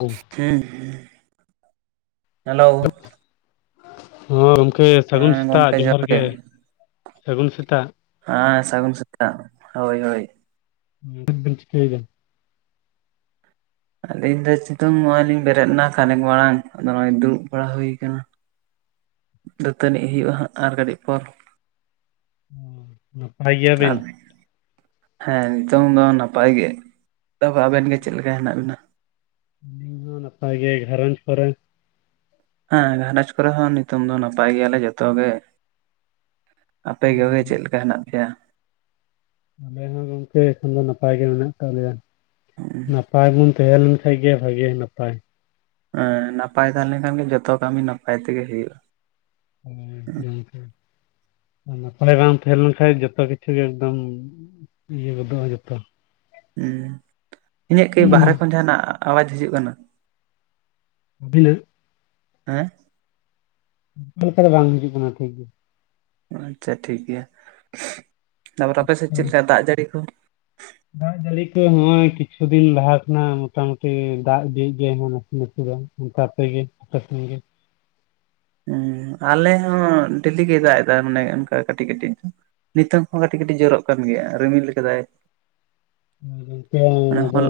ᱦᱚᱸ ᱦᱩᱸ ᱦᱮᱞᱳ ᱾ ᱦᱚᱸ ᱜᱚᱢᱠᱮ ᱥᱟᱹᱜᱩᱱ ᱥᱮᱛᱟᱜ ᱡᱚᱦᱟᱨ ᱜᱮ, ᱥᱟᱹᱜᱩᱱ ᱥᱮᱛᱟᱜ ᱾ ᱦᱮᱸ ᱥᱟᱹᱜᱩᱱ ᱥᱮᱛᱟᱜ ᱦᱳᱭ ᱦᱳᱭ ᱾ ᱪᱮᱫ ᱵᱤᱱ ᱪᱤᱠᱟᱹᱭᱫᱟ? ᱟᱹᱞᱤᱧ ᱫᱚ ᱪᱤᱛᱩᱝ ᱱᱚᱜᱚᱭ ᱞᱤᱧ ᱵᱮᱨᱮᱫᱱᱟ ᱠᱷᱟᱱᱮᱠ ᱢᱟᱲᱟᱝ ᱟᱫᱚ ᱱᱚᱜᱚᱭ ᱫᱩᱲᱩᱵ ᱵᱟᱲᱟ ᱦᱩᱭ ᱠᱟᱱᱟ ᱾ ᱫᱟᱹᱛᱟᱹᱱᱤᱜ ᱦᱩᱭᱩᱜᱼᱟ ᱦᱟᱸᱜ ᱟᱨ ᱠᱟᱹᱴᱤᱡ ᱯᱚᱨ ᱾ ᱱᱟᱯᱟᱭ ᱜᱮᱭᱟᱵᱤᱱ? [unintelligible] ᱦᱮᱸ ᱱᱤᱛᱚᱝ ᱫᱚ ᱱᱟᱯᱟᱭ ᱜᱮ᱾ ᱛᱚᱵᱮ ᱟᱵᱮᱱ ᱜᱮ ᱪᱮᱫ ᱞᱮᱠᱟ ᱦᱮᱱᱟᱜ ᱵᱮᱱᱟ? ᱟᱹᱞᱤᱧ ᱦᱚᱸ ᱱᱟᱯᱟᱭ ᱜᱮ, ᱜᱷᱟᱸᱨᱚᱧᱡᱽ ᱠᱚᱨᱮᱱ᱾ ᱦᱮᱸ ᱜᱷᱟᱨᱚᱸᱡᱽ ᱠᱚᱨᱮ ᱦᱚᱸ ᱱᱤᱛᱚᱝ ᱫᱚ ᱱᱟᱯᱟᱭ ᱜᱮᱭᱟᱞᱮ ᱡᱚᱛᱚ ᱜᱮ ᱾ ᱟᱯᱮ ᱠᱚᱜᱮ ᱪᱮᱫ ᱞᱮᱠᱟ ᱦᱮᱱᱟᱜ ᱯᱮᱭᱟ? ᱟᱞᱮ ᱦᱚᱸ ᱜᱚᱝᱠᱮ ᱮᱠᱷᱚᱱ ᱫᱚ ᱱᱟᱯᱟᱭ ᱜᱮ ᱢᱮᱱᱟᱜ ᱠᱟᱜ ᱞᱮᱭᱟ ᱦᱮᱸ ᱾ ᱱᱟᱯᱟᱭ ᱵᱚᱱ ᱛᱟᱦᱮᱸ ᱞᱮᱱ ᱠᱷᱟᱱ ᱜᱮ ᱵᱷᱟᱜᱮ ᱱᱟᱯᱟᱭ ᱾ ᱮᱸ ᱱᱟᱯᱟᱭ ᱛᱟᱦᱮᱸ ᱞᱮᱱ ᱠᱷᱟᱱ ᱜᱮ ᱡᱷᱚᱛᱚ ᱠᱟᱹᱢᱤ ᱱᱟᱯᱟᱭ ᱛᱮᱜᱮ ᱦᱩᱭᱩᱜᱼᱟ ᱾ [inaudible] ᱱᱟᱯᱟᱭ ᱵᱟᱝ ᱛᱟᱦᱮᱸ ᱞᱮᱱ ᱠᱷᱟᱡ ᱡᱚᱛᱚ ᱠᱤᱪᱷᱩ ᱜᱮ ᱮᱠᱫᱚᱢ ᱤᱭᱟᱹ ᱜᱚᱫᱚᱜᱼᱟ ᱡᱚᱛᱚ ᱾ ᱦᱩᱸ ᱤᱧᱟᱹᱜ ᱠᱤ ᱵᱟᱦᱨᱮ ᱠᱷᱚᱱ ᱡᱟᱦᱟᱸᱱᱟᱜ ᱟᱣᱟᱡ ᱦᱤᱡᱩᱜ ᱠᱟᱱᱟ? [unintelligible] ᱦᱮᱸ᱾ ᱚᱱᱠᱟ ᱞᱮᱠᱟ ᱫᱚ ᱵᱟᱝ ᱦᱤᱡᱩᱜ ᱠᱟᱱᱟ ᱴᱷᱤᱠ ᱜᱮᱭᱟ ᱾ ᱟᱪᱪᱷᱟ ᱴᱷᱤᱠ ᱜᱮᱭᱟ ᱾ ᱛᱟᱯᱚᱨ ᱟᱯᱮ ᱥᱮᱫ ᱪᱮᱫ ᱞᱮᱠᱟ ᱫᱟᱜ ᱡᱟᱹᱲᱤ ᱠᱚ? ᱫᱟᱜ ᱡᱟᱹᱲᱤ ᱠᱚ ᱱᱚᱜᱚᱭ ᱠᱤᱪᱷᱩ ᱫᱤᱱ ᱞᱟᱦᱟ ᱠᱷᱚᱱᱟᱜ ᱢᱚᱴᱟᱢᱩᱴᱤ ᱫᱟᱜ ᱤᱫᱤᱭᱮᱛ ᱜᱮᱭᱟᱭ ᱱᱟᱥᱮ ᱱᱟᱥᱮ ᱫᱚ ᱾ ᱛᱟᱯᱮ ᱜᱮ ᱯᱟᱥᱮᱱ ᱜᱮ ᱦᱮᱸ ᱟᱞᱮ ᱦᱚᱸ ᱰᱮᱞᱤ ᱜᱮᱭ ᱫᱟᱜ ᱮᱫᱟ ᱢᱟᱱᱮ ᱚᱱᱠᱟ ᱠᱟᱹᱴᱤᱡ ᱠᱟᱹᱴᱤᱡ ᱾ ᱱᱤᱛᱚᱝ ᱦᱚᱸ ᱠᱟᱹᱴᱤᱡ ᱠᱟᱹᱴᱤᱡ ᱡᱚᱨᱚᱜ ᱠᱟᱱ ᱜᱮᱭᱟ ᱨᱤᱢᱤᱞ ᱠᱟᱫᱟᱭ ᱾ [unintelligible] ᱟᱫᱚ ᱦᱚᱞ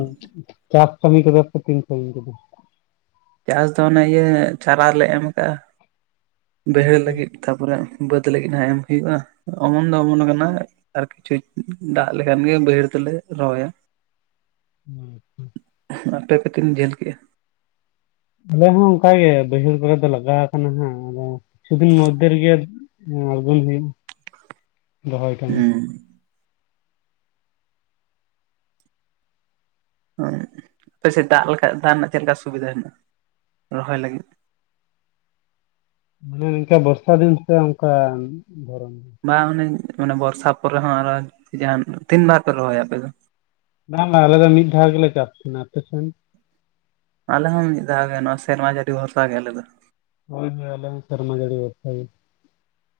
ᱪᱟᱥ ᱠᱟᱹᱢᱤ ᱠᱚᱫᱚ ᱯᱮ ᱛᱤᱱ ᱥᱟᱹᱜᱤᱧ ᱠᱮᱫᱟ? ᱪᱟᱥ ᱫᱚ ᱚᱱᱮ ᱤᱭᱟᱹ ᱪᱟᱨᱟ ᱞᱮ ᱮᱢ ᱠᱟᱜᱼᱟ ᱵᱟᱹᱭᱦᱟᱹᱲ ᱠᱮᱫᱟ ᱞᱟᱹᱜᱤᱫ ᱾ ᱛᱟᱯᱚᱨᱮ ᱵᱟᱹᱫᱽ ᱞᱟᱹᱜᱤᱫ ᱦᱟᱜ ᱮᱢ ᱦᱩᱭᱩᱜᱼᱟ ᱚᱢᱚᱱ ᱫᱚ ᱚᱢᱚᱱ ᱠᱟᱱᱟ ᱾ ᱟᱨ ᱠᱤᱪᱷᱩᱭ ᱫᱟᱜ ᱞᱮᱠᱷᱟᱱ ᱜᱮ ᱵᱟᱹᱭᱦᱟᱹᱲ ᱫᱚᱞᱮ ᱨᱚᱦᱚᱭᱟ ᱾ ᱦᱮᱸ ᱛᱚ ᱾ ᱟᱯᱮ ᱯᱮ‌ ᱛᱤᱱ ᱡᱷᱟᱹᱞ ᱠᱮᱜ-ᱟ? ᱟᱞᱮ ᱦᱚᱸ ᱚᱝᱠᱟ ᱜᱮ ᱵᱟᱹᱭᱦᱟᱹᱲ ᱠᱚᱨᱮ ᱫᱚ ᱞᱟᱜᱟᱣ ᱠᱟᱱᱟ ᱦᱟᱸᱜ ᱟᱫᱚ ᱠᱤᱪᱷᱩ ᱫᱤᱱ ᱢᱩᱫᱽᱫᱷᱮ ᱨᱮᱜᱮᱼᱼ ᱮᱸᱻᱟᱬᱜᱩᱱ ᱦᱩᱭᱩᱜ-ᱟ ᱨᱚᱦᱚᱭ ᱠᱟᱢᱤ᱾ ᱦᱩᱸ ᱚᱸᱻ ᱟᱯᱮ ᱥᱮᱜ ᱫᱟᱜ ᱞᱮᱠᱟ ᱫᱟᱜ ᱨᱮᱱᱟᱜ ᱪᱮᱜ ᱞᱮᱠᱟ ᱥᱩᱵᱤᱫᱟ ᱦᱮᱱᱟᱜ-ᱟ ᱨᱚᱦᱚᱭ ᱞᱟᱹᱜᱤᱫᱼᱼ ᱢᱟᱱᱮ ᱱᱤᱝᱠᱟ ᱵᱚᱨᱥᱟ ᱫᱤᱱ ᱥᱮ ᱚᱝᱠᱟ ᱫᱷᱚᱨᱚᱱᱼᱼ ᱵᱟᱝ ᱚᱱᱮ ᱢᱟᱱᱮ ᱵᱚᱨᱥᱟ ᱯᱚᱨᱮ ᱦᱚᱸ ᱟᱨᱚ ᱡᱟᱦᱟᱸᱱ ᱛᱤᱱ ᱵᱟᱨ ᱯᱮ ᱨᱚᱦᱚᱭᱟ ᱟᱯᱮ ᱫᱚ? ᱵᱟᱝ ᱵᱟᱝ ᱟᱞᱮ ᱫᱚ ᱢᱤᱫ ᱫᱷᱟᱣ ᱜᱮᱞᱮ ᱪᱟᱥ ᱛᱷᱮᱸᱱᱟ ᱟᱯᱮ ᱥᱮᱱ? ᱟᱞᱮ ᱦᱚᱸ ᱢᱤᱫ ᱫᱷᱟᱣ ᱜᱮ ᱱᱚᱶᱟ ᱥᱮᱨᱢᱟ ᱡᱟᱲᱤ ᱵᱷᱚᱨᱥᱟ ᱜᱮ ᱟᱞᱮ ᱫᱚ᱾ ᱦᱳᱭ ᱦᱳᱭ ᱟᱞᱮ ᱦᱚᱸ ᱥᱮᱨᱢᱟ ᱡᱟᱹᱲᱤ ᱵᱚᱨᱥᱟ ᱜᱮ,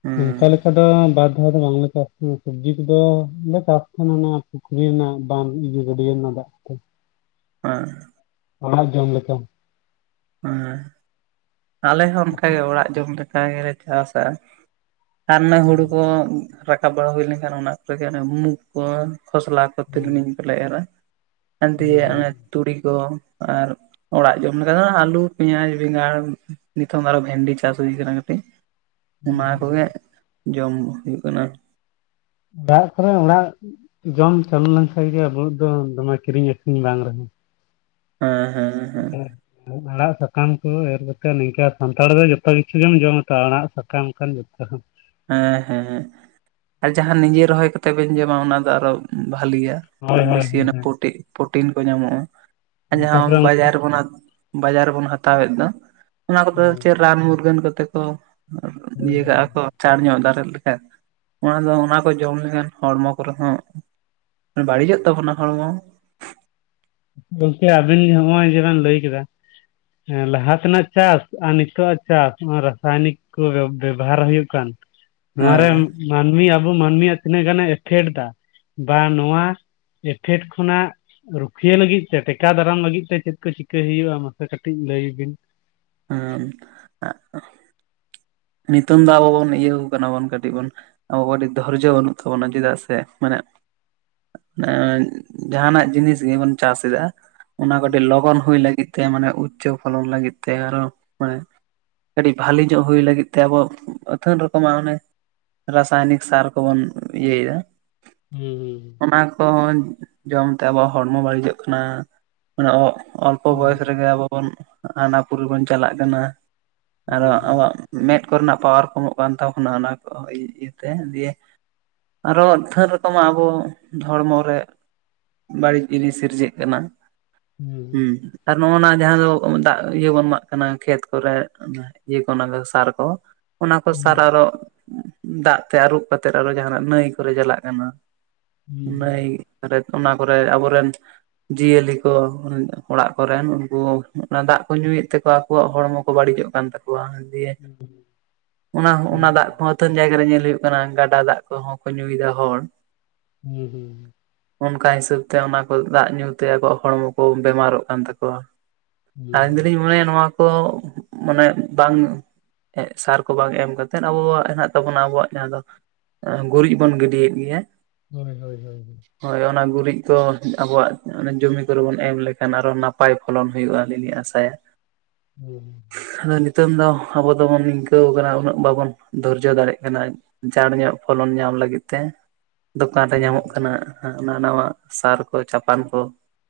ᱦᱩᱸ ᱚᱱᱠᱟ ᱞᱮᱠᱟ ᱫᱚ ᱵᱟᱫᱽᱼᱼ ᱚᱞᱮ ᱫᱚ ᱵᱟᱝ ᱞᱮ ᱪᱟᱥ ᱜᱮᱭᱟ ᱥᱟᱹᱵᱽᱡᱤ ᱠᱩᱫᱚ ᱞᱮ ᱪᱟᱥ ᱛᱮᱦᱮᱱᱟ ᱚᱱᱟ ᱯᱩᱠᱷᱨᱤ ᱨᱮᱱᱟᱜ ᱵᱟᱸᱫᱽ ᱤᱭᱟᱹ ᱜᱟᱹᱰᱭᱟᱹ ᱨᱮᱱᱟᱜ ᱫᱟᱜ ᱛᱮ᱾ ᱦᱮᱸ ᱚᱱᱟ ᱦᱚᱸ ᱡᱚᱢ ᱞᱮᱜᱮ ᱡᱟᱢ‌ ᱞᱮᱠᱟ‌᱾ ᱦᱮᱸ ᱟᱞᱮ ᱦᱚᱸ ᱦᱳᱭ ᱚᱱᱠᱟᱜᱮ ᱚᱲᱟᱜ ᱡᱚᱢ ᱞᱮᱠᱟ ᱜᱮᱞᱮ ᱪᱟᱥᱟ ᱾ ᱟᱨ ᱚᱱᱮ ᱦᱩᱲᱩ ᱠᱚ ᱨᱟᱠᱟᱵ ᱵᱟᱲᱟ ᱦᱩᱭ ᱞᱮᱱᱠᱷᱟᱱ ᱚᱱᱟ ᱠᱚᱨᱮᱜᱮ ᱚᱱᱮ ᱢᱩᱜᱽ ᱠᱚ ᱠᱷᱚᱥᱞᱟ ᱠᱚ ᱱᱚᱱᱛᱮ ᱫᱚ ᱱᱤᱝᱠᱟᱹᱞᱮ ᱮᱟ ᱟᱨ ᱦᱳᱭ ᱫᱤᱭᱮ ᱦᱳᱭ ᱚᱱᱮ ᱛᱩᱲᱤ ᱠᱚ ᱟᱨ ᱚᱲᱟᱜ ᱡᱚᱢ ᱞᱮᱠᱟ ᱫᱚ ᱟᱹᱞᱩ ᱟᱹᱞᱩ ᱯᱮᱸᱭᱟᱡᱽ ᱵᱮᱸᱜᱟᱲ ᱱᱤᱛᱚᱝ ᱟᱨᱚ ᱵᱷᱮᱱᱰᱤ ᱪᱟᱥ ᱦᱩᱭ ᱠᱟᱱᱟ ᱠᱟᱹᱴᱤᱡᱼᱼ ᱚᱱᱟ ᱦᱳᱭ ᱠᱚᱜᱮ ᱡᱚᱢ ᱦᱩᱭᱩᱜ ᱠᱟᱱᱟ᱾ ᱚᱲᱟᱜ ᱠᱚᱨᱮ ᱚᱲᱟᱜ ᱡᱚᱢ ᱪᱟᱹᱞᱩ ᱞᱮᱱᱠᱷᱟᱡ ᱜᱮ ᱟᱵᱩ ᱫᱚ ᱫᱚᱢᱮ ᱠᱤᱨᱤᱧ ᱟᱹᱠᱷᱨᱤᱧ ᱵᱟᱝ ᱨᱮᱦᱚᱸᱼᱼ ᱦᱮᱸ ᱦᱮᱸ ᱦᱮᱸ ᱦᱩᱸ ᱟᱲᱟᱜ ᱥᱟᱠᱟᱢ ᱠᱚ ᱮᱨ ᱠᱟᱛᱮᱜ ᱱᱤᱝᱠᱟ ᱥᱟᱱᱛᱟᱲ ᱫᱚ ᱡᱚᱛᱚ ᱠᱤᱪᱷᱩ ᱜᱮᱢ ᱡᱚᱢᱟ ᱛᱚ ᱟᱲᱟᱜ ᱥᱟᱠᱟᱢ ᱠᱟᱱ ᱡᱚᱛᱚ ᱦᱚᱸᱼᱼ ᱦᱮᱸ ᱦᱮᱸ ᱦᱮᱸ ᱟᱨ ᱡᱟᱦᱟᱸ ᱱᱤᱡᱮ ᱨᱚᱦᱚᱭ ᱠᱟᱛᱮᱜ ᱵᱮᱱ ᱡᱚᱢᱟ ᱚᱱᱟ ᱫᱚ ᱟᱨᱚ ᱵᱷᱟᱞᱤᱭᱟ᱾ ᱦᱳᱭ ᱦᱳᱭ ᱵᱤᱥᱤ ᱦᱳᱭ ᱚᱱᱟ ᱯᱨᱚᱴᱤᱱ ᱠᱚ ᱧᱟᱢᱚᱜ-ᱟ ᱟᱨ ᱦᱳᱭ ᱡᱟᱦᱟᱸ ᱛᱟᱯᱚᱨᱮ ᱚᱱᱠᱟ ᱵᱟᱡᱟᱨ ᱠᱷᱚᱱᱟᱜᱼᱼ ᱵᱟᱡᱟᱨ ᱨᱮᱵᱚᱱ ᱦᱟᱛᱟᱣᱮᱜ ᱫᱚ ᱚᱱᱟ ᱠᱩᱫᱚ ᱦᱳᱭ ᱪᱮᱫ ᱨᱟᱱ ᱢᱩᱨᱜᱟᱹᱱ ᱠᱚᱛᱮ ᱠᱚᱼᱼ ᱟᱨ ᱦᱳᱭ ᱤᱭᱟᱹ ᱦᱳᱭ ᱠᱟᱜ-ᱟ ᱠᱚ᱾ ᱪᱟᱬ ᱧᱚᱜ ᱫᱟᱨᱮᱜ ᱞᱮᱠᱟᱱ ᱚᱱᱟ ᱫᱚ ᱚᱱᱟ ᱠᱚ ᱡᱚᱢ ᱞᱮᱠᱷᱟᱱ ᱦᱚᱲᱢᱚ ᱠᱚᱨᱮ ᱦᱚᱸᱼᱼ ᱵᱟᱲᱤᱡᱚᱜ ᱛᱟᱵᱚᱱᱟ ᱦᱚᱲᱢᱚ᱾ ᱜᱚᱝᱠᱮ ᱟᱵᱤᱱ ᱡᱮ ᱦᱚᱸᱜ-ᱚᱸᱭ ᱡᱮ ᱵᱮᱱ ᱞᱟᱹᱭ ᱠᱮᱫᱟᱼᱼ ᱦᱮᱸ ᱞᱟᱦᱟ ᱛᱮᱱᱟᱜ ᱪᱟᱥ ᱟᱨ ᱱᱤᱛᱚᱜ ᱟᱜ ᱪᱟᱥ ᱚᱸ ᱨᱟᱥᱟᱭᱱᱤᱠᱼᱼ ᱠᱩ ᱵᱮᱵᱽ ᱵᱮᱵᱽᱦᱟᱨ ᱦᱩᱭᱩᱜ ᱠᱟᱱ ᱦᱮᱸ ᱱᱚᱣᱟᱨᱮᱢᱼᱼ ᱢᱟᱱᱢᱤ ᱟᱵᱚ ᱢᱟᱱᱢᱤ ᱭᱟᱜ ᱛᱤᱱᱟᱹᱜ ᱜᱟᱱᱮ ᱮᱯᱷᱮᱴ ᱫᱟ, ᱵᱟ ᱱᱚᱣᱟ, ᱮᱯᱷᱮᱰ ᱠᱷᱚᱱᱟᱜ ᱨᱩᱠᱷᱼᱼ ᱩᱠᱷᱤᱭᱟᱹ ᱞᱟᱹᱜᱤᱫ ᱛᱮ ᱴᱮᱠᱟᱣ ᱫᱟᱨᱟᱢ ᱞᱟᱹᱜᱤᱫ ᱛᱮ ᱪᱮᱫ ᱠᱚ ᱪᱤᱠᱟᱹᱭ ᱦᱩᱭᱩᱜ-ᱟ ᱢᱟᱥᱮ ᱠᱟᱹᱴᱤᱡ ᱞᱟᱹᱭ ᱵᱤᱱ? ᱟᱢᱸᱟᱸᱜᱼᱼ ᱱᱤᱛᱚᱝ ᱫᱚ ᱟᱵᱚ ᱵᱚᱱ ᱤᱭᱟᱹᱣ ᱠᱟᱱᱟ ᱵᱚᱱ ᱠᱟᱹᱴᱤᱡ ᱵᱩᱱᱼᱼ ᱟᱵᱚ ᱟᱹᱰᱤ ᱫᱷᱚᱨᱡᱚ ᱵᱟᱹᱱᱩᱜ ᱛᱟᱵᱚᱱᱟ ᱪᱮᱫᱟᱜ ᱥᱮ ᱢᱟᱱᱮᱼᱼ ᱮᱸ ᱡᱟᱦᱟᱸᱱᱟᱜ ᱡᱤᱱᱤᱥ ᱜᱮᱵᱚᱱ ᱪᱟᱥ ᱮᱫᱟ ᱚᱱᱟ ᱠᱟᱹᱴᱤᱡ ᱞᱚᱜᱚᱱ ᱦᱩᱭ ᱞᱟᱹᱜᱤᱫ ᱛᱮ ᱢᱟᱱᱮ ᱩᱪᱪᱚ ᱯᱷᱚᱞᱚᱱ ᱞᱟᱹᱜᱤᱫ ᱛᱮ ᱟᱨᱚ ᱢᱟᱱᱮ ᱠᱟᱹᱴᱤᱡ ᱵᱷᱟᱞᱤ ᱧᱚᱜ ᱦᱩᱭ ᱞᱟᱹᱜᱤᱫᱼᱼ ᱛᱮ ᱟᱵᱚ ᱟᱹᱛᱷᱟᱹᱱ ᱨᱚᱠᱚᱢᱟᱜ ᱚᱱᱮ ᱨᱟᱥᱟᱭᱱᱤᱠ ᱥᱟᱨ ᱠᱚᱵᱚᱱ ᱤᱭᱟᱹᱭ ᱭᱟᱼᱼ ᱦᱩᱸ ᱦᱩᱸ ᱦᱩᱸ᱾ ᱚᱱᱟ ᱠᱚᱦᱚᱸ ᱡᱚᱢ ᱛᱮ ᱟᱵᱚᱣᱟᱜ ᱦᱚᱲᱢᱚ ᱵᱟᱲᱤᱡᱚᱜ ᱠᱟᱱᱟ᱾ ᱢᱟᱱᱮ ᱚᱞᱯᱚ ᱵᱚᱭᱚᱥ ᱦᱩᱸ ᱨᱮᱜᱮ ᱟᱵᱚ ᱵᱚᱱ ᱦᱟᱱᱟᱯᱩᱨᱤ ᱵᱚᱱ ᱪᱟᱞᱟᱜ ᱠᱟᱱᱟ᱾ ᱟᱨᱚ ᱦᱩᱸ ᱟᱵᱚᱣᱟᱜ ᱢᱮᱸᱫ ᱠᱚᱨᱮ ᱱᱟᱜ ᱯᱟᱣᱟᱨ ᱠᱚᱢᱚᱜ ᱠᱟᱱ ᱛᱟᱵᱚᱱᱟ ᱚᱱᱟ ᱠᱚ ᱤᱭᱟᱹ ᱤᱭᱟᱹ ᱛᱮ ᱡᱮ ᱼᱼ ᱟᱨᱚ ᱟᱹᱛᱷᱟᱹᱱ ᱨᱚᱠᱚᱢᱟᱜ ᱟᱵᱚ ᱦᱚᱲᱢᱚ ᱨᱮᱼᱼ ᱵᱟᱲᱤᱡ ᱡᱤᱱᱤᱥ ᱥᱤᱨᱡᱟᱹᱜ ᱠᱟᱱᱟ ᱦᱩᱸ᱾ ᱟᱨ ᱱᱚᱜ-ᱚ ᱱᱚᱣᱟ ᱡᱟᱦᱟᱸ ᱫᱚ ᱵᱚ ᱫᱟᱜ ᱤᱭᱟᱹ ᱵᱚᱱ ᱮᱢᱟᱜ ᱠᱟᱱᱟ ᱠᱷᱮᱛ ᱠᱚᱨᱮ ᱚᱱᱟ ᱤᱭᱟᱹ ᱠᱚ ᱫᱚᱥᱼᱼ ᱥᱟᱨ ᱠᱚ ᱚᱱᱟ ᱠᱚ ᱥᱟᱨ ᱦᱩᱸ ᱟᱨᱚ, ᱩᱸᱼᱼ ᱫᱟᱜ ᱛᱮ ᱟᱹᱨᱩᱵ ᱠᱟᱛᱮᱜ ᱟᱨᱚ ᱡᱟᱦᱟᱸ ᱱᱟᱜ ᱱᱟᱹᱭ ᱠᱚᱨᱮ ᱪᱟᱞᱟᱜ ᱠᱟᱱᱟ ᱦᱩᱸ ᱱᱟᱹᱭᱼᱼ ᱨᱮ ᱚᱱᱟ ᱠᱚᱨᱮ ᱟᱵᱚ ᱨᱮᱱᱼᱼ ᱡᱤᱭᱟᱹᱞᱤ ᱠᱚ ᱚᱱᱮ ᱚᱲᱟᱜ ᱠᱚᱨᱮᱱ ᱩᱱᱠᱩ ᱚᱱᱟ ᱫᱟᱜ ᱠᱚ ᱧᱩᱭᱮᱜ ᱛᱮᱠᱚᱼᱼ ᱟᱠᱚᱣᱟᱜ ᱦᱚᱲᱢᱚ ᱠᱚ ᱵᱟᱹᱲᱤᱡᱚᱜ ᱠᱟᱱ ᱛᱟᱠᱚᱣᱟ ᱫᱤᱭᱮ [unintelligible] ᱚᱱᱟ ᱚᱱᱟ ᱦᱩᱸ ᱫᱟᱜ ᱠᱚᱦᱚᱸ ᱟᱹᱛᱷᱟᱹᱱ ᱡᱟᱭᱜᱟ ᱨᱮ ᱧᱮᱞ ᱦᱩᱭᱩᱜ ᱠᱟᱱᱟ ᱜᱟᱰᱟ ᱫᱟᱜ ᱠᱚᱦᱚᱸ ᱠᱚ ᱧᱩᱭᱮᱫᱟ ᱦᱚᱲ ᱾ ᱦᱩᱸ ᱦᱩᱸ ᱚᱱᱠᱟ ᱦᱤᱥᱟᱹᱵ ᱛᱮ ᱚᱱᱟ ᱠᱚ ᱫᱟᱜ ᱧᱩᱛᱮ ᱟᱠᱚᱣᱟᱜ ᱦᱚᱲᱢᱚ ᱠᱚ ᱵᱮᱢᱟᱨᱚᱜ ᱠᱟᱱ ᱛᱟᱠᱚᱣᱟ ᱾ ᱟᱞᱤᱧ ᱦᱩᱸ ᱫᱚᱞᱤᱧ ᱢᱚᱱᱮᱭᱟ ᱱᱚᱣᱟ ᱠᱚ ᱢᱟᱱᱮ ᱵᱟᱝ ᱮᱸᱜ ᱥᱟᱨ ᱠᱚ ᱵᱟᱝ ᱮᱢ ᱠᱟᱛᱮᱫ ᱟᱵᱚᱣᱟᱜ ᱦᱮᱱᱟᱜ ᱛᱟᱵᱚᱱᱟ ᱟᱵᱚᱣᱟᱜ ᱡᱟᱦᱟᱸ ᱫᱚ ᱜᱩᱨᱤᱡ ᱵᱚᱱ ᱜᱤᱰᱤᱭᱮᱫ ᱜᱮᱭᱟ ᱾ ᱦᱳᱭ ᱦᱳᱭ ᱦᱳᱭ ᱾ ᱦᱳᱭ ᱚᱱᱟ ᱜᱩᱨᱤᱡ ᱠᱚ ᱟᱵᱚᱣᱟᱜ ᱡᱚᱢᱢᱤ ᱠᱚᱨᱮ ᱵᱚᱱ ᱮᱢ ᱞᱮᱠᱷᱟᱱ ᱟᱨᱚ ᱱᱟᱯᱟᱭ ᱾ ᱯᱷᱚᱞᱚᱱ ᱦᱩᱭᱩᱜᱼᱟ ᱟᱞᱤᱧᱞᱤᱧ ᱟᱥᱟᱭᱟ ᱾ ᱦᱩᱸ᱾ ᱟᱫᱚ ᱱᱤᱛᱚᱝ ᱫᱚ ᱟᱵᱚ ᱫᱚᱵᱚᱱ ᱱᱤᱝᱠᱟᱹᱣ ᱠᱟᱱᱟ ᱩᱱᱟᱹᱜ ᱵᱟᱵᱚᱱ ᱫᱷᱚᱨᱡᱚ ᱫᱟᱲᱮᱜ ᱠᱟᱱᱟ᱾ ᱪᱟᱸᱲ ᱧᱚᱜ ᱯᱷᱚᱞᱚᱱ ᱧᱟᱢ ᱞᱟᱹᱜᱤᱫ ᱛᱮᱼᱼ ᱫᱚᱠᱟᱱ ᱨᱮ ᱧᱟᱢᱚᱜ ᱠᱟᱱᱟ ᱦᱟᱱᱟ ᱱᱟᱣᱟ ᱥᱟᱨ ᱠᱚ ᱪᱟᱯᱟᱱ ᱠᱚ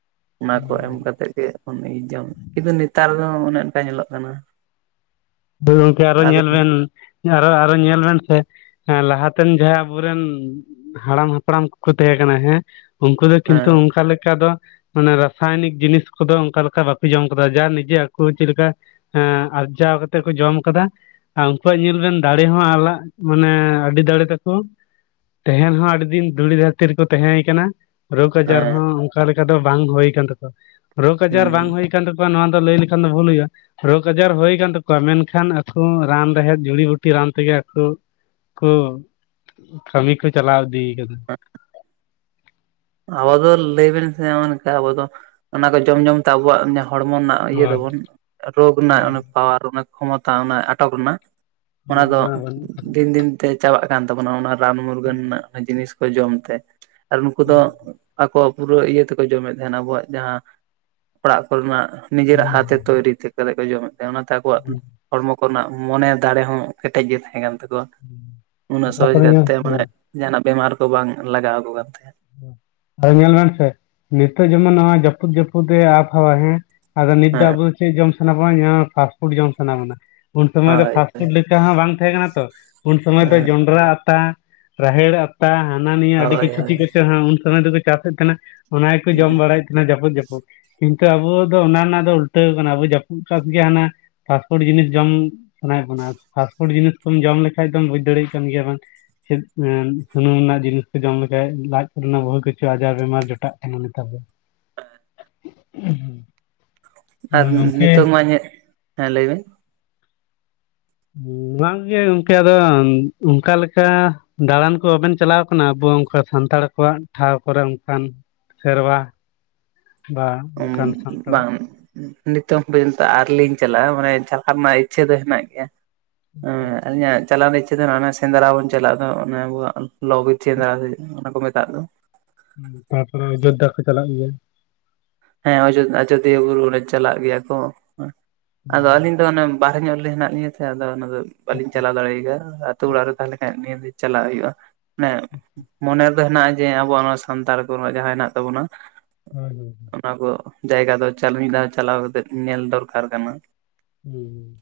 ᱾ ᱚᱱᱟ ᱦᱩᱸ ᱠᱚ ᱮᱢ ᱦᱩᱸ ᱠᱟᱛᱮᱜ ᱜᱮ ᱚᱱᱤ ᱡᱚᱢ ᱠᱤᱱᱛᱩ ᱱᱮᱛᱟᱨ ᱫᱚ ᱚᱱᱮ ᱚᱱᱠᱟ ᱧᱮᱞᱚᱜ ᱠᱟᱱᱟ ᱾ ᱫᱚ ᱜᱚᱝᱠᱮ ᱟᱨᱚ ᱧᱮᱞ ᱵᱮᱱ ᱾ ᱟᱨᱚ ᱟᱨᱚ ᱧᱮᱞ ᱵᱮ ᱥᱮ ᱞᱟᱦᱟᱛᱮᱱ ᱡᱟᱦᱟᱸ ᱟᱵᱚᱨᱮᱱ ᱦᱟᱲᱟᱢ ᱦᱟᱯᱲᱟᱢ ᱠᱚᱠᱚ ᱛᱟᱦᱮᱸ ᱠᱟᱱᱟ ᱦᱮᱸ ᱩᱱᱠᱩ ᱫᱚ ᱠᱤᱱᱛᱩ ᱦᱮᱸ ᱚᱱᱠᱟ ᱞᱮᱠᱟ ᱫᱚ ᱢᱟᱱᱮ ᱨᱟᱥᱟᱭᱚᱱᱤᱠ ᱡᱤᱱᱤᱥ ᱠᱚᱫᱚ ᱚᱱᱠᱟ ᱞᱮᱠᱟ ᱵᱟᱠᱚ ᱡᱚᱢ ᱠᱟᱫᱟ ᱡᱟ ᱱᱤᱡᱮ ᱟᱠᱚ ᱪᱮᱫ ᱞᱮᱠᱟ ᱦᱮᱸ ᱟᱨᱡᱟᱣ ᱛᱮᱠᱚ ᱡᱚᱢ ᱠᱟᱫᱟ ᱟᱨ ᱩᱱᱠᱩᱣᱟᱜ ᱧᱮᱞ ᱵᱤᱱ ᱫᱟᱲᱮ ᱦᱚᱸ ᱟᱞᱟᱜ ᱢᱟᱱᱮ ᱟᱹᱰᱤ ᱫᱟᱲᱮ ᱛᱟᱠᱚ ᱾ ᱛᱟᱦᱮᱱ ᱦᱚᱸ ᱟᱹᱰᱤ ᱫᱤᱱ ᱫᱷᱩᱲᱤ ᱫᱷᱟᱹᱨᱛᱤ ᱨᱮᱠᱚ ᱛᱟᱦᱮᱸᱭ ᱠᱟᱱᱟ ᱾ ᱨᱳᱜᱽ ᱟᱡᱟᱨ ᱦᱮᱸ ᱦᱚᱸ ᱚᱱᱠᱟ ᱞᱮᱠᱟ ᱫᱚ ᱵᱟᱝ ᱦᱩᱭ ᱟᱠᱟᱱ ᱛᱟᱠᱚᱣᱟ ᱨᱳᱜᱽ ᱟᱡᱟᱨ ᱦᱩᱸ ᱵᱟᱝ ᱦᱩᱭ ᱛᱟᱠᱚᱣᱟ ᱱᱚᱣᱟ ᱫᱚ ᱞᱟᱹᱭ ᱞᱮᱠᱷᱟᱱ ᱫᱚ ᱵᱷᱩᱞ ᱦᱩᱭᱩᱜᱼᱟ ᱨᱳᱜᱽ ᱟᱡᱟᱨ ᱦᱩᱭ ᱟᱠᱟᱱ ᱛᱟᱠᱚ ᱢᱮᱱᱠᱷᱟᱱ ᱟᱠᱚ ᱨᱟᱱ ᱨᱮᱦᱮᱫ ᱡᱩᱲᱤ ᱵᱩᱴᱤ ᱨᱟᱱ ᱛᱮᱜᱮ ᱟᱠᱚ ᱠᱚ ᱠᱟᱢᱤ ᱠᱚ ᱪᱟᱞᱟᱣ ᱤᱫᱤ ᱠᱟᱫᱟ ᱾ [unintelligible] ᱟᱵᱚ ᱫᱚ ᱞᱟᱹᱭᱵᱤᱱ ᱥᱮ ᱦᱚᱜ-ᱚ ᱱᱚᱠᱟ ᱟᱵᱚ ᱫᱚ ᱚᱱᱟ ᱠᱚ ᱡᱚᱢ ᱡᱚᱢᱛᱮ ᱟᱵᱚᱣᱟᱜ ᱦᱚᱲᱢᱚ ᱨᱮᱱᱟᱜ ᱾ ᱤᱭᱟᱹ ᱦᱳᱭ ᱫᱵᱚᱱ ᱨᱳᱜᱽ ᱨᱮᱱᱟᱜ ᱦᱳᱭ ᱚᱱᱟ ᱯᱟᱣᱟᱨ ᱚᱱᱟ ᱠᱷᱚᱢᱚᱛᱟ ᱚᱱᱟ ᱟᱴᱚᱠ ᱨᱮᱱᱟᱜ ᱾ ᱚᱱᱟ ᱫᱚ ᱫᱤᱱ ᱫᱤᱱ ᱛᱮ ᱪᱟᱵᱟᱜ ᱠᱟᱱ ᱛᱟᱵᱚᱱᱟ ᱚᱱᱟ ᱨᱟᱱ ᱢᱩᱨᱜᱟᱹᱱ ᱨᱮᱱᱟᱜ ᱡᱤᱱᱤᱥ ᱠᱚ ᱡᱚᱢ ᱛᱮ ᱾ ᱩᱱᱠᱩ ᱫᱚ ᱛᱟᱠᱚᱣᱟ ᱟᱠᱚᱣᱟᱜ ᱯᱩᱨᱟᱹ ᱤᱭᱟᱹ ᱛᱮᱠᱚ ᱡᱚᱢᱮᱫ ᱛᱟᱦᱮᱱᱟ ᱟᱵᱚᱣᱟᱜ ᱡᱟᱦᱟᱸ ᱚᱲᱟᱜ ᱠᱚᱨᱮᱱᱟᱜ ᱾ ᱱᱤᱡᱮᱨᱟᱜ ᱦᱩᱸ ᱦᱟᱛᱮ ᱛᱳᱭᱨᱤ ᱛᱮ ᱯᱟᱞᱮᱫ ᱠᱚ ᱡᱚᱢᱮᱫ ᱛᱟᱦᱮᱸ ᱚᱱᱟᱛᱮ ᱟᱠᱚᱣᱟᱜ ᱦᱩᱸ ᱦᱚᱲᱢᱚ ᱠᱚᱨᱮᱱᱟᱜ ᱢᱚᱱᱮ ᱫᱟᱲᱮ ᱦᱚᱸ ᱠᱮᱴᱮᱡ ᱜᱮ ᱛᱟᱦᱮᱸ ᱠᱟᱱ ᱛᱟᱠᱚᱣᱟ ᱩᱱᱟᱹᱜ ᱥᱚᱦᱚᱡᱽ ᱛᱟᱯᱚᱨᱮ ᱠᱟᱨᱛᱮ ᱢᱟᱱᱮ ᱦᱮᱸ ᱾ ᱡᱟᱦᱟᱱᱟᱜ ᱵᱮᱢᱟᱨ ᱠᱚ ᱵᱟᱝ ᱞᱟᱜᱟᱣ ᱟᱠᱩ ᱠᱟᱱ ᱛᱟᱦᱮᱸᱫ ᱾ ᱟ ᱧᱮᱞ ᱵᱮᱱ ᱥᱮ ᱱᱤᱛᱚᱜ ᱡᱮᱢᱚᱱ ᱱᱚᱣᱟ ᱡᱟᱹᱯᱩᱫ ᱡᱟᱹᱯᱩᱫ ᱮ ᱟᱵ ᱦᱟᱣᱟ ᱦᱮᱸ ᱟᱫᱚ ᱱᱤᱛ ᱫᱚ ᱦᱮᱸ ᱟᱵᱚ ᱪᱮᱫ ᱡᱚᱢ ᱥᱟᱱᱟ ᱵᱚᱱᱟ [unintelligible] ᱯᱷᱟᱥᱴ ᱯᱷᱩᱰ ᱡᱚᱢ ᱥᱟᱱᱟ ᱵᱚᱱᱟ ᱾ ᱩᱱ ᱥᱚᱢᱚᱭ ᱫᱚ ᱦᱳᱭ ᱯᱷᱟᱥᱴ ᱯᱷᱩᱰ ᱞᱮᱠᱟ ᱦᱚᱸ ᱵᱟᱝ ᱛᱟᱦᱮᱸ ᱠᱟᱱᱟ ᱛᱚ ᱩᱱ ᱥᱚᱢᱚᱭ ᱦᱮᱸ ᱫᱚ ᱡᱚᱱᱰᱨᱟ ᱟᱛᱟ ᱾ ᱨᱟᱦᱮᱲ ᱟᱛᱟ ᱦᱟᱱᱟ ᱱᱤᱭᱟᱹ ᱟᱰᱤ ᱦᱳᱭ ᱠᱤᱪᱷᱩ ᱦᱳᱭ ᱪᱮᱫ ᱠᱟᱪᱚ ᱦᱟᱸᱜ ᱩᱱ ᱥᱚᱢᱚᱭ ᱫᱚᱠᱚ ᱪᱟᱥᱮᱫ ᱛᱟᱦᱮᱱᱟ ᱚᱱᱟ ᱜᱮᱠᱚ ᱡᱚᱢ ᱵᱟᱲᱟᱭᱮᱫ ᱚᱱᱟ ᱡᱟᱹᱯᱩᱫ ᱡᱟᱹᱯᱩᱫ, ᱠᱤᱱᱛᱩ ᱟᱵᱚ ᱫᱚ ᱚᱱᱟ ᱨᱮᱱᱟᱜ ᱫᱚ ᱩᱞᱴᱟᱹᱣ ᱠᱟᱱᱟ ᱟᱵᱚ ᱡᱟᱹᱯᱩᱫ ᱪᱟᱥ ᱜᱮ ᱦᱟᱱᱟ ᱯᱷᱟᱥᱯᱷᱳᱰ ᱡᱤᱱᱤᱥ ᱡᱚᱢ ᱥᱟᱱᱟᱭᱮᱫ ᱵᱚᱱᱟ, ᱯᱷᱟᱥᱯᱷᱳᱰ ᱡᱤᱱᱤᱥ ᱠᱳᱢ ᱡᱚᱢ ᱞᱮᱠᱟᱱᱡ ᱫᱚᱢ ᱵᱩᱡ ᱫᱟᱲᱮᱭᱟᱜ ᱠᱟᱱ ᱜᱮᱭᱟ ᱵᱮᱱ ᱾ ᱥᱮᱫ ᱥᱩᱱᱩᱢ ᱨᱮᱱᱟᱜ ᱡᱤᱱᱤᱥ ᱠᱚ ᱡᱚᱢ ᱞᱮᱠᱷᱟᱡ ᱞᱟᱡ ᱯᱩᱨᱚᱱᱳ ᱵᱚᱦᱩ ᱠᱤᱪᱷᱩ ᱟᱡᱟᱨ ᱵᱤᱢᱟᱨ ᱡᱚᱴᱟᱜ ᱠᱟᱱᱟ ᱱᱮᱛᱟᱨ ᱫᱚ‌ ᱾ [unintelligible] ᱦᱩᱸ ᱟᱨ ᱱᱤᱛᱚᱜ ᱢᱟ ᱤᱧᱟᱹᱜ, ᱦᱮᱸ ᱞᱟᱹᱭ ᱢᱮ ᱾ ᱵᱟᱝᱜᱮ ᱚᱝᱠᱟᱫᱚ ᱚᱱᱠᱟ ᱞᱮᱠᱟ ᱫᱟᱬᱟᱱ ᱠᱚ ᱵᱟᱵᱮᱱ ᱪᱟᱞᱟᱣ ᱟᱠᱟᱱᱟ ᱟᱵᱚ ᱚᱱᱠᱟ ᱥᱟᱱᱛᱟᱲ ᱠᱚᱣᱟᱜ ᱴᱷᱟᱶ ᱠᱚᱨᱮ ᱚᱱᱠᱟᱱ? ᱥᱮᱨᱣᱟ ᱵᱟ ᱚᱱᱠᱟᱱ ᱥᱟᱱᱛᱟᱲ ᱵᱟᱝ ᱱᱤᱛᱚᱝ ᱵᱤᱞᱛᱚ ᱟᱣᱨᱤᱞᱤᱧ ᱪᱟᱞᱟᱜᱼᱟ ᱢᱟᱱᱮ ᱪᱟᱞᱟᱜ ᱨᱮᱱᱟᱜ ᱤᱪᱪᱷᱟᱹ ᱫᱚ ᱦᱮᱱᱟᱜ ᱜᱮᱭᱟ ᱾ ᱦᱮᱸ ᱤᱧᱟᱜ ᱪᱟᱞᱟᱣ ᱨᱮᱱᱟᱜ ᱤᱪᱪᱷᱟᱹ ᱫᱚ ᱢᱮᱱᱟᱜ ᱚᱱᱟ ᱥᱮᱸᱫᱽᱨᱟ ᱵᱚᱱ ᱪᱟᱞᱟᱜᱼᱟ ᱫᱚ ᱚᱱᱣᱟᱜ ᱞᱚ ᱵᱤᱨ ᱥᱮᱸᱫᱽᱨᱟ ᱚᱱᱟ ᱠᱚ ᱢᱮᱛᱟᱜ ᱫᱚ ᱾ ᱛᱟᱯᱚᱨᱮ ᱚᱡᱳᱫᱽᱫᱷᱟ ᱠᱚ ᱪᱟᱞᱟᱜ ᱜᱮᱭᱟ ᱦᱮᱸ ᱟᱡᱳᱚᱫᱤᱭᱟᱹ ᱵᱩᱨᱩ ᱨᱮ ᱪᱟᱞᱟᱜ ᱜᱮᱭᱟ ᱠᱚ ᱟᱫᱚ ᱟᱹᱞᱤᱧ ᱫᱚ ᱚᱱᱮ ᱵᱟᱨᱦᱮ ᱧᱚᱜ ᱦᱮᱱᱟᱜ ᱞᱤᱧᱟᱹ ᱛᱟᱦᱮᱸ ᱟᱫᱚ ᱚᱱᱟᱫᱚ ᱵᱟᱞᱤᱧ ᱟᱪᱪᱷᱟ ᱪᱟᱞᱟᱣ ᱫᱟᱲᱮᱭᱟᱜ ᱜᱮᱭᱟ ᱟᱹᱛᱩ ᱚᱲᱟᱜ ᱟᱪᱪᱷᱟ ᱨᱮ ᱛᱟᱦᱮᱸ ᱞᱮᱱᱠᱷᱟᱱ ᱱᱤᱭᱟᱹ ᱪᱟᱞᱟᱜ ᱦᱩᱭᱩᱜᱼᱟ ᱢᱟᱱᱮ ᱢᱚᱱᱮ ᱨᱮᱫᱚ ᱦᱮᱱᱟᱜᱼᱟ ᱡᱮ ᱟᱵᱚᱣᱟᱜ ᱱᱚᱣᱟ ᱥᱟᱱᱛᱟᱲ ᱠᱚᱣᱟᱜ ᱡᱟᱦᱟᱸ ᱦᱮᱱᱟᱜ ᱛᱟᱵᱚᱱᱟ ᱦᱳᱭ ᱦᱩ ᱚᱱᱟ ᱠᱚ ᱡᱟᱭᱜᱟ ᱫᱚ ᱢᱤᱫ ᱫᱷᱟᱣ ᱪᱟᱞᱟᱣ ᱠᱟᱛᱮᱜ ᱧᱮᱞ ᱫᱚᱨᱠᱟᱨ ᱠᱟᱱᱟ ᱦᱩᱸ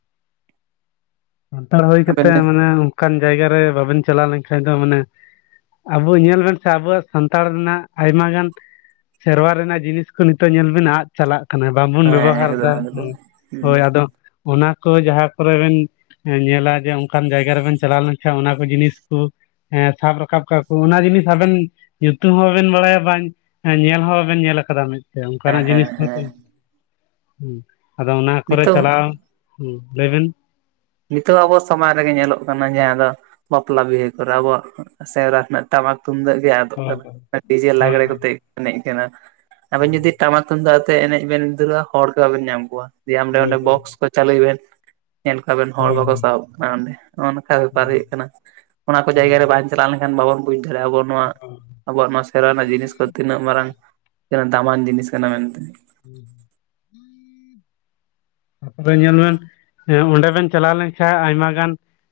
ᱥᱟᱱᱛᱟᱲ ᱦᱩᱭ ᱟᱵᱮᱱ ᱠᱟᱛᱮ ᱵᱮᱱ ᱢᱟᱱᱮ ᱚᱱᱠᱟᱱ ᱡᱟᱭᱜᱟ ᱨᱮ ᱵᱟᱵᱮᱱ ᱪᱟᱞᱟᱣ ᱞᱮᱱᱠᱷᱟᱱ ᱫᱚ ᱢᱟᱱᱮ ᱟᱵᱚ ᱧᱮᱞ ᱵᱮᱱ ᱥᱮ ᱟᱵᱚᱣᱟᱜ ᱥᱟᱱᱛᱟᱲ ᱨᱮᱱᱟᱜ ᱟᱭᱢᱟ ᱜᱟᱱ ᱥᱮᱨᱣᱟ ᱨᱮᱱᱟᱜ ᱡᱤᱱᱤᱥ ᱠᱚ ᱱᱤᱛᱚᱜ ᱧᱮᱞ ᱵᱮᱱ ᱟᱫ ᱪᱟᱞᱟᱜ ᱠᱟᱱᱟ ᱵᱟᱝᱵᱚᱱ ᱦᱮᱸ ᱵᱮᱵᱚᱦᱟᱨ ᱮᱫᱟ ᱮᱠᱫᱚᱢ ᱮᱠᱫᱚᱢ ᱦᱩᱸ ᱦᱳᱭ ᱟᱫᱚ ᱚᱱᱟ ᱠᱚ ᱡᱟᱦᱟᱸ ᱠᱚᱨᱮ ᱵᱮᱱ ᱧᱮᱞᱟ ᱡᱮ ᱚᱱᱠᱟᱱ ᱡᱟᱭᱜᱟ ᱨᱮᱵᱮᱱ ᱪᱟᱞᱟᱣ ᱞᱮᱱ ᱠᱷᱟᱱ ᱚᱱᱟ ᱠᱚ ᱡᱤᱱᱤᱥ ᱠᱚᱸ ᱥᱟᱵ ᱨᱟᱠᱟᱵ ᱠᱟᱜᱼᱟ ᱠᱚ ᱚᱱᱟ ᱡᱤᱱᱤᱥ ᱟᱵᱮᱱ ᱧᱩᱛᱩᱢ ᱦᱚᱸ ᱵᱟᱵᱮᱱ ᱵᱟᱲᱟᱭᱟ ᱵᱟᱝ ᱧᱮᱞ ᱦᱚᱸ ᱵᱟᱵᱮᱱ ᱧᱮᱞ ᱟᱠᱟᱫᱟ ᱢᱤᱫ ᱦᱮᱸ ᱚᱱᱠᱟᱱᱟᱜ ᱦᱮᱸ ᱡᱤᱱᱤᱥ ᱢᱟᱛᱚ ᱦᱮᱸ ᱟᱫᱚ ᱚᱱᱟ ᱠᱚᱨᱮ ᱱᱤᱛᱚᱜ ᱪᱟᱞᱟᱣ ᱦᱩᱸ ᱞᱟᱹᱭᱵᱤᱱ ᱱᱤᱛᱚᱜ ᱟᱵᱚ ᱥᱚᱢᱟᱡᱽ ᱨᱮᱜᱮ ᱧᱮᱞᱚᱜ ᱠᱟᱱᱟ ᱡᱟᱦᱟᱸ ᱫᱚ ᱵᱟᱯᱞᱟ ᱵᱤᱦᱟᱹ ᱠᱚᱨᱮ ᱟᱵᱚᱣᱟᱜ ᱥᱮᱣᱨᱟ ᱠᱷᱚᱱᱟᱜ ᱴᱟᱢᱟᱠ ᱛᱩᱢᱫᱟᱹᱜ ᱜᱮ ᱟᱫᱚᱜ ᱦᱳᱭ ᱦᱳᱭ ᱠᱟᱱᱟ ᱰᱤᱡᱮ ᱦᱳᱭ ᱞᱟᱜᱽᱲᱮ ᱠᱟᱛᱮ ᱮᱱᱮᱡ ᱠᱟᱱᱟ ᱟᱵᱮᱱ ᱡᱩᱫᱤ ᱴᱟᱢᱟᱠ ᱛᱩᱢ ᱫᱟᱜ ᱟᱛᱮ ᱮᱱᱮᱡ ᱵᱮᱱ ᱫᱷᱩᱨᱟᱹᱜᱼᱟ ᱦᱚᱲ ᱠᱚ ᱵᱟᱵᱮᱱ ᱧᱟᱢ ᱠᱚᱣᱟ ᱫᱤᱭᱮ ᱦᱳᱭ ᱦᱳᱭ ᱚᱸᱰᱮ ᱦᱳᱭ ᱦᱳᱭ ᱦᱳᱭ ᱵᱚᱠᱥ ᱠᱚ ᱪᱟᱹᱞᱩᱭ ᱵᱮᱱ ᱟᱵᱮᱱ ᱦᱚᱲ ᱦᱳᱭ ᱵᱟᱠᱚ ᱥᱟᱦᱚᱵ ᱠᱟᱱᱟ ᱚᱸᱰᱮ ᱱᱚᱜ ᱱᱚᱝᱠᱟ ᱵᱮᱯᱟᱨ ᱦᱳᱭ ᱦᱩᱭᱩᱜ ᱠᱟᱱᱟ ᱚᱱᱟ ᱠᱚ ᱡᱟᱭᱜᱟ ᱦᱳᱭ ᱨᱮ ᱵᱟᱝ ᱪᱟᱞᱟᱣ ᱞᱮᱱᱠᱷᱟᱱ ᱵᱟᱵᱚ ᱵᱩᱡᱽ ᱫᱟᱲᱭᱟᱜᱼᱟ ᱵᱚᱱ ᱱᱚᱣᱟ ᱦᱳᱭ ᱟᱵᱚᱣᱟᱜ ᱱᱚᱣᱟ ᱥᱮᱨᱣᱟ ᱨᱮᱱᱟᱜ ᱡᱤᱱᱤᱥ ᱠᱚ ᱛᱤᱱᱟᱹᱜ ᱢᱟᱨᱟᱝ ᱫᱟᱢᱟᱱ ᱡᱤᱱᱤᱥ ᱠᱟᱱᱟ ᱢᱮᱱᱛᱮ ᱛᱟᱯᱚᱨᱮ ᱧᱮᱞᱵᱮᱱ ᱚᱸᱰᱮ ᱵᱮᱱ ᱪᱟᱞᱟᱣ ᱞᱮᱱᱠᱷᱟᱱ ᱟᱭᱢᱟ ᱜᱟᱱ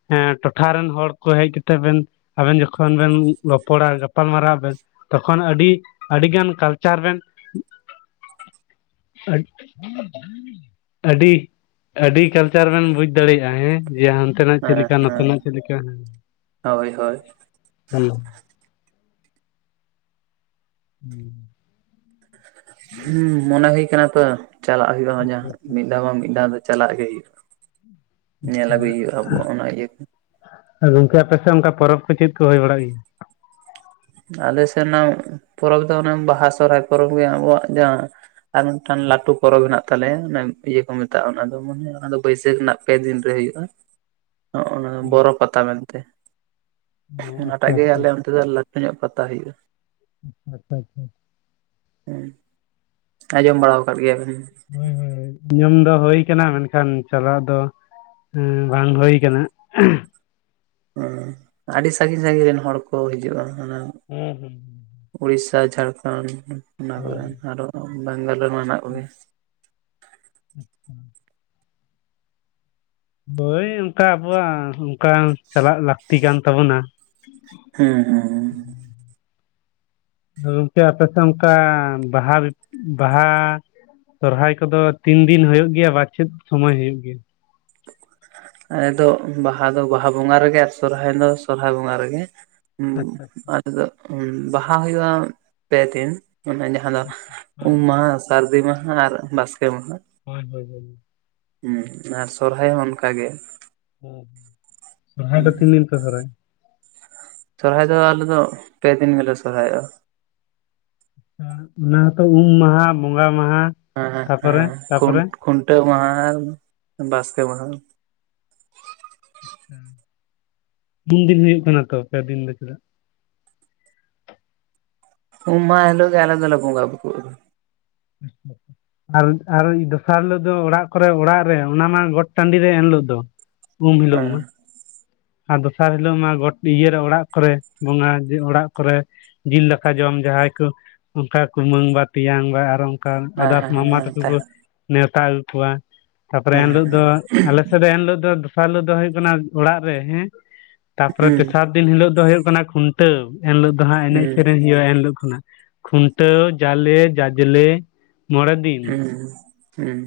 ᱦᱮᱸ ᱴᱚᱴᱷᱟ ᱨᱮᱱ ᱦᱚᱲ ᱠᱚ ᱦᱮᱡ ᱠᱟᱛᱮᱜ ᱵᱮᱱ ᱟᱵᱮᱱ ᱡᱚᱠᱷᱚᱱ ᱵᱮᱱ ᱨᱚᱯᱚᱲᱟ ᱜᱚᱯᱟᱞ ᱢᱟᱨᱟᱣ ᱟᱵᱮᱱ ᱛᱚᱠᱷᱚᱱ ᱟᱹᱰᱤ ᱟᱹᱰᱤᱜᱟᱱ ᱠᱟᱞᱪᱟᱨ ᱵᱮᱱ [unintelligible] ᱟᱹᱰᱤ ᱟᱹᱰᱤ ᱠᱟᱞᱪᱟᱨ ᱵᱮᱱ ᱵᱩᱡᱽ ᱫᱟᱲᱮᱭᱟᱜᱼᱟ ᱦᱮᱸ ᱡᱟᱦᱟᱱ ᱚᱱᱛᱮᱱᱟᱜ ᱪᱮᱫ ᱦᱮᱸ ᱞᱮᱠᱟ ᱦᱮᱸ ᱱᱚᱛᱮᱱᱟᱜ ᱪᱮᱫ ᱞᱮᱠᱟ ᱦᱮᱸ ᱦᱳᱭ ᱦᱳᱭ ᱦᱮᱸ [inaudible] ᱦᱩᱸ ᱢᱚᱱᱮ ᱦᱩᱭ ᱠᱟᱱᱟ ᱛᱚ ᱪᱟᱞᱟᱜ ᱦᱩᱭᱩᱜᱼᱟᱧ ᱢᱤᱫ ᱫᱷᱟᱣ ᱵᱟᱝ ᱢᱤᱫ ᱫᱷᱟᱣ ᱫᱚ ᱪᱟᱞᱟᱜ ᱜᱮ ᱦᱩᱭᱩᱜᱼᱟ ᱧᱮᱞ ᱟᱹᱜᱩᱭ ᱦᱩᱭᱩᱜᱼᱟ ᱟᱵᱚ ᱚᱱᱟ ᱤᱭᱟᱹ ᱟᱨ ᱜᱚᱝᱠᱮ ᱟᱯᱮᱥᱮᱫ ᱚᱱᱠᱟ ᱯᱚᱨᱚᱵᱽ ᱠᱚ ᱪᱮᱫ ᱠᱚ ᱦᱩᱭ ᱵᱟᱲᱟᱜ ᱜᱮᱭᱟ ᱟᱞᱮ ᱥᱮᱱᱟᱜ ᱯᱚᱨᱚᱵᱽ ᱫᱚ ᱚᱱᱮ ᱵᱟᱦᱟ ᱥᱚᱨᱚᱦᱟᱭ ᱯᱚᱨᱚᱵᱽ ᱜᱮ ᱟᱵᱚᱣᱟᱜ ᱡᱟᱦᱟᱸ ᱟᱨ ᱢᱤᱫᱴᱟᱝ ᱞᱟᱟᱹᱴᱩ ᱯᱚᱨᱚᱵᱽ ᱦᱮᱱᱟᱜ ᱛᱟᱞᱮᱭᱟ ᱚᱱᱮ ᱤᱭᱟᱹ ᱠᱚ ᱢᱮᱛᱟᱜᱼᱟ ᱚᱱᱟ ᱢᱚᱱᱮ ᱚᱱᱟ ᱫᱚ ᱵᱟᱹᱭᱥᱟᱹᱠᱷ ᱨᱮᱱᱟᱜ ᱯᱮ ᱫᱤᱱ ᱨᱮ ᱦᱳᱼᱟ [inaudible] ᱱᱚᱜᱼ ᱱᱚᱣᱟ ᱵᱚᱨᱚ ᱯᱟᱛᱟ ᱢᱮᱱ ᱛᱮ ᱚ ᱚᱱᱟᱴᱟᱜ ᱟᱪᱪᱷᱟ ᱜᱮ ᱟᱪᱪᱷᱟ ᱟᱞᱮ ᱚᱱᱛᱮ ᱫᱚ ᱞᱟᱴ ᱧᱟᱹᱜ ᱯᱟᱛᱟ ᱦᱩᱭᱩᱜᱼᱟ ᱟᱪᱷᱟ ᱟᱪᱷᱟ ᱦᱮᱸ ᱟᱸᱡᱚᱢ ᱵᱟᱲᱟ ᱟᱠᱟᱫ ᱜᱮᱭᱟ ᱵᱮᱲ ᱦᱳᱭ ᱦᱳᱭ ᱧᱩᱚᱢ ᱫᱚ ᱦᱳ ᱠᱟᱱᱟ ᱢᱮᱱᱠᱷᱟᱱ ᱪᱟᱞᱟᱜ ᱫᱚ ᱦᱮᱸ ᱵᱟᱝ ᱦᱩᱭ ᱠᱟᱱᱟ ᱦ ᱟᱹᱰᱤ ᱥᱟᱺᱟᱹᱜᱤᱧ ᱥᱟᱺᱜᱤᱧ ᱨᱮᱱ ᱦᱚᱲ ᱠᱚ ᱦᱤᱡᱩᱜᱼᱟ ᱚᱱᱟ ᱦᱩᱸ ᱦᱩᱸᱸ ᱩᱲᱤᱥᱟ ᱡᱷᱟᱲᱠᱷᱚᱱᱰ ᱚᱱᱟ ᱦᱳᱭ ᱠᱚᱨᱮᱱ ᱟᱨᱚ ᱵᱮᱜᱟᱞ ᱨᱮᱱ ᱢᱮᱱᱟᱜ ᱠᱚᱜᱮᱭᱟ [unintelligible] ᱦᱳᱭ ᱚᱝᱠᱟ ᱟᱵᱚᱣᱟᱜ ᱚᱝᱠᱟ ᱪᱟᱞᱟᱜ ᱞᱟᱠᱛᱤ ᱠᱟᱱ ᱛᱟᱵᱚᱱᱟ [unintelligible] ᱜᱚᱝᱠᱮ ᱟᱯᱮᱥᱮ ᱚᱝᱠᱟ ᱵᱟᱦᱟ ᱵᱤᱯ ᱵᱟᱦᱟᱻ ᱥᱚᱨᱦᱟᱭ ᱠᱚᱫᱚ ᱛᱤᱱ ᱫᱤᱱ ᱦᱳᱭᱳᱜ ᱜᱮᱭᱟ ᱵᱟ ᱪᱮᱫ ᱥᱚᱢᱚᱭ ᱦᱩᱭᱩᱜ ᱜᱮᱭᱟ ᱮᱫᱚᱜ ᱵᱟᱦᱟ ᱫᱚ ᱵᱟᱦᱟ ᱵᱚᱸᱜᱟ ᱨᱮᱜᱮ ᱟᱨ ᱥᱚᱨᱦᱟᱭ ᱫᱚ ᱥᱚᱨᱦᱟᱭ ᱵᱚᱸᱜᱟ ᱨᱮᱜᱮ ᱩᱸ ᱟᱪᱪᱷᱟ ᱟᱫᱚ ᱵᱟᱦᱟ ᱦᱩᱭᱩᱜ-ᱟ ᱯᱮ ᱫᱤᱱ ᱚᱱᱟ ᱡᱟᱦᱟᱸ ᱟᱫᱚ ᱟᱪᱪᱷᱟ ᱩᱢ ᱢᱟᱦᱟ ᱥᱟᱨᱫᱤ ᱢᱟᱦᱟ ᱟᱨ ᱵᱟᱥᱠᱮ ᱢᱟᱦᱟ ᱦᱳᱭ ᱦᱳᱭ ᱦᱳᱭ ᱦᱩᱸ ᱟᱨ ᱥᱚᱨᱦᱟᱭ ᱦᱚᱸ ᱚᱱᱠᱟᱜᱮ ᱥᱚᱨᱦᱟᱭ ᱫᱚ ᱛᱤᱱ ᱫᱤᱱ ᱯᱮ ᱥᱚᱨᱦᱟᱭᱜ-ᱟ ᱥᱚᱨᱦᱟᱭ ᱫᱚ ᱟᱞᱮ ᱫᱚ ᱯᱮᱫᱤᱱ ᱜᱮᱞᱮ ᱥᱚᱨᱦᱟᱭᱚᱜᱼᱟ ᱚᱱᱟ ᱦᱛᱚ ᱩᱢ ᱢᱟᱦᱟ ᱵᱚᱸᱜᱟ ᱢᱟᱦᱟ ᱦᱮᱸ ᱛᱟᱯᱚᱨᱮ ᱦᱮᱸ ᱛᱟᱯᱚᱨᱮ ᱠᱷᱩᱱᱴᱟᱹᱣ ᱢᱟᱦᱟ ᱵᱟᱥᱠᱮ ᱢᱟᱦᱟ ᱟᱪ ᱩᱱᱫᱤᱱ ᱦᱩᱭᱩᱜ ᱠᱟᱱᱟ ᱛᱚ ᱯᱮ ᱫᱤᱱ ᱫᱚ ᱪᱮᱫᱟᱜ ᱩᱢᱟ ᱢᱟᱦᱟ ᱦᱮᱞᱜ ᱜᱮ ᱟᱞᱟᱜ ᱟᱞ ᱫᱚᱞᱮ ᱵᱚᱝᱜᱟ ᱵᱩᱨᱩᱜᱼᱟ [unintelligible] ᱟᱨ ᱟᱨ ᱫᱚᱥᱟᱨ ᱦᱤᱞᱳ ᱫᱚ ᱚᱲᱟᱜ ᱠᱚᱨᱮ ᱚᱲᱟᱜ ᱨᱮ ᱚᱱᱟ ᱢᱟ ᱜᱚᱴ ᱴᱟᱸᱰᱤ ᱨᱮ ᱮᱱ ᱞᱳᱜ ᱫᱚ ᱩᱢ ᱦᱤᱞᱳᱜ ᱦᱮᱸ ᱢᱟ ᱟᱨ ᱫᱚᱥᱟᱨ ᱦᱤᱞᱳᱜ ᱢᱟ ᱜᱚᱴ ᱤᱭᱟᱹᱨᱮ ᱚᱲᱟᱜ ᱠᱚᱨᱮ ᱵᱚᱸᱝᱟ ᱚᱲᱟᱜ ᱠᱚᱨᱮ ᱡᱤᱞ ᱫᱟᱠᱟ ᱡᱚᱢ ᱡᱟᱦᱟᱭ ᱠᱚ ᱚᱝᱠᱟ ᱠᱩᱢᱟᱹᱝ ᱵᱟ ᱛᱮᱭᱟᱝ ᱵᱟ ᱟᱨᱚ ᱠᱟ ᱦᱮᱸ ᱟᱫᱟᱨᱥ ᱦᱮᱸ ᱢᱟᱢᱟ ᱦᱮᱸ ᱛᱠᱩ ᱛᱟᱦᱮᱸ ᱠᱚ ᱱᱮᱣᱛᱟ ᱟᱹᱜᱩ ᱠᱚᱣᱟ ᱛᱟᱯᱚᱨᱮ ᱮᱱᱞᱳᱜ ᱦᱮᱸ ᱫᱚ ᱟᱞᱮ ᱥᱮᱫ ᱫᱚ ᱮᱱᱞᱳᱜ ᱫᱚ ᱫᱚᱥᱟᱨ ᱦᱤᱞᱳᱜ ᱫᱚ ᱦᱩᱭᱩᱜ ᱠᱟᱱᱟ ᱚᱲᱟᱜ ᱦᱮᱸ ᱛᱟᱯᱚᱨᱮ ᱛᱮᱥᱟᱨ ᱫᱤᱱ ᱦᱤᱞᱳᱜ ᱫᱚ ᱦᱩᱭᱩᱜ ᱠᱟᱱᱟ ᱠᱷᱩᱱᱴᱟᱹᱣ ᱮᱱᱞᱳᱜ ᱫᱚ ᱦᱟᱸᱜ ᱮᱱᱮᱡ ᱦᱮᱸ ᱥᱮᱨᱮᱧ ᱦᱩᱭᱩᱜ-ᱟ ᱮᱱᱞᱳᱜ ᱠᱷᱚᱱᱟᱜ ᱠᱷᱩᱱᱴᱟᱹᱣ ᱡᱟᱞᱮ ᱡᱟᱡᱽᱞᱮ ᱢᱚᱬᱮ ᱫᱤᱱ ᱩᱸᱻᱦᱩᱸ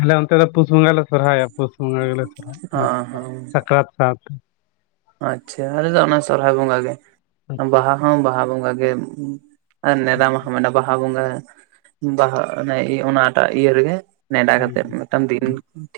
ᱟᱞᱮ ᱚᱱᱛᱮ ᱫᱚ ᱯᱩᱥ ᱵᱚᱝᱟᱞᱮ ᱥᱚᱨᱦᱟᱭᱚ ᱯᱩᱥ ᱵᱚᱸᱜᱟ ᱜᱮᱞᱮ ᱥᱚᱨᱦᱟᱭᱚᱜ ᱚ ᱛᱮᱱᱟ ᱦᱚᱸ ᱥᱟᱠᱨᱟᱛ ᱥᱟᱶᱛᱮ ᱟᱪᱪᱷᱟ ᱟᱞᱮ ᱫᱚ ᱚᱱᱟ ᱥᱚᱨᱦᱟᱭ ᱵᱚᱸᱜᱟ ᱜᱮ ᱦᱩᱸ ᱵᱟᱦᱟ ᱦᱚᱸ ᱵᱟᱦᱟ ᱵᱚᱸᱜᱟ ᱜᱮ ᱱᱮᱫᱟᱢᱟᱦᱟ ᱢᱟᱱᱮ ᱵᱟᱦᱟ ᱵᱚᱸᱜᱟ ᱵᱟᱦᱟ ᱮᱱᱮ ᱚᱱᱟᱴᱟᱜ ᱤᱭᱟᱹ ᱨᱮᱜᱮ ᱱᱮᱰᱟ ᱦᱩᱸ ᱠᱟᱛᱮᱜ ᱦᱩᱸ ᱢᱤᱫᱴᱟᱝ ᱫᱤᱱ ᱴᱷᱤᱠ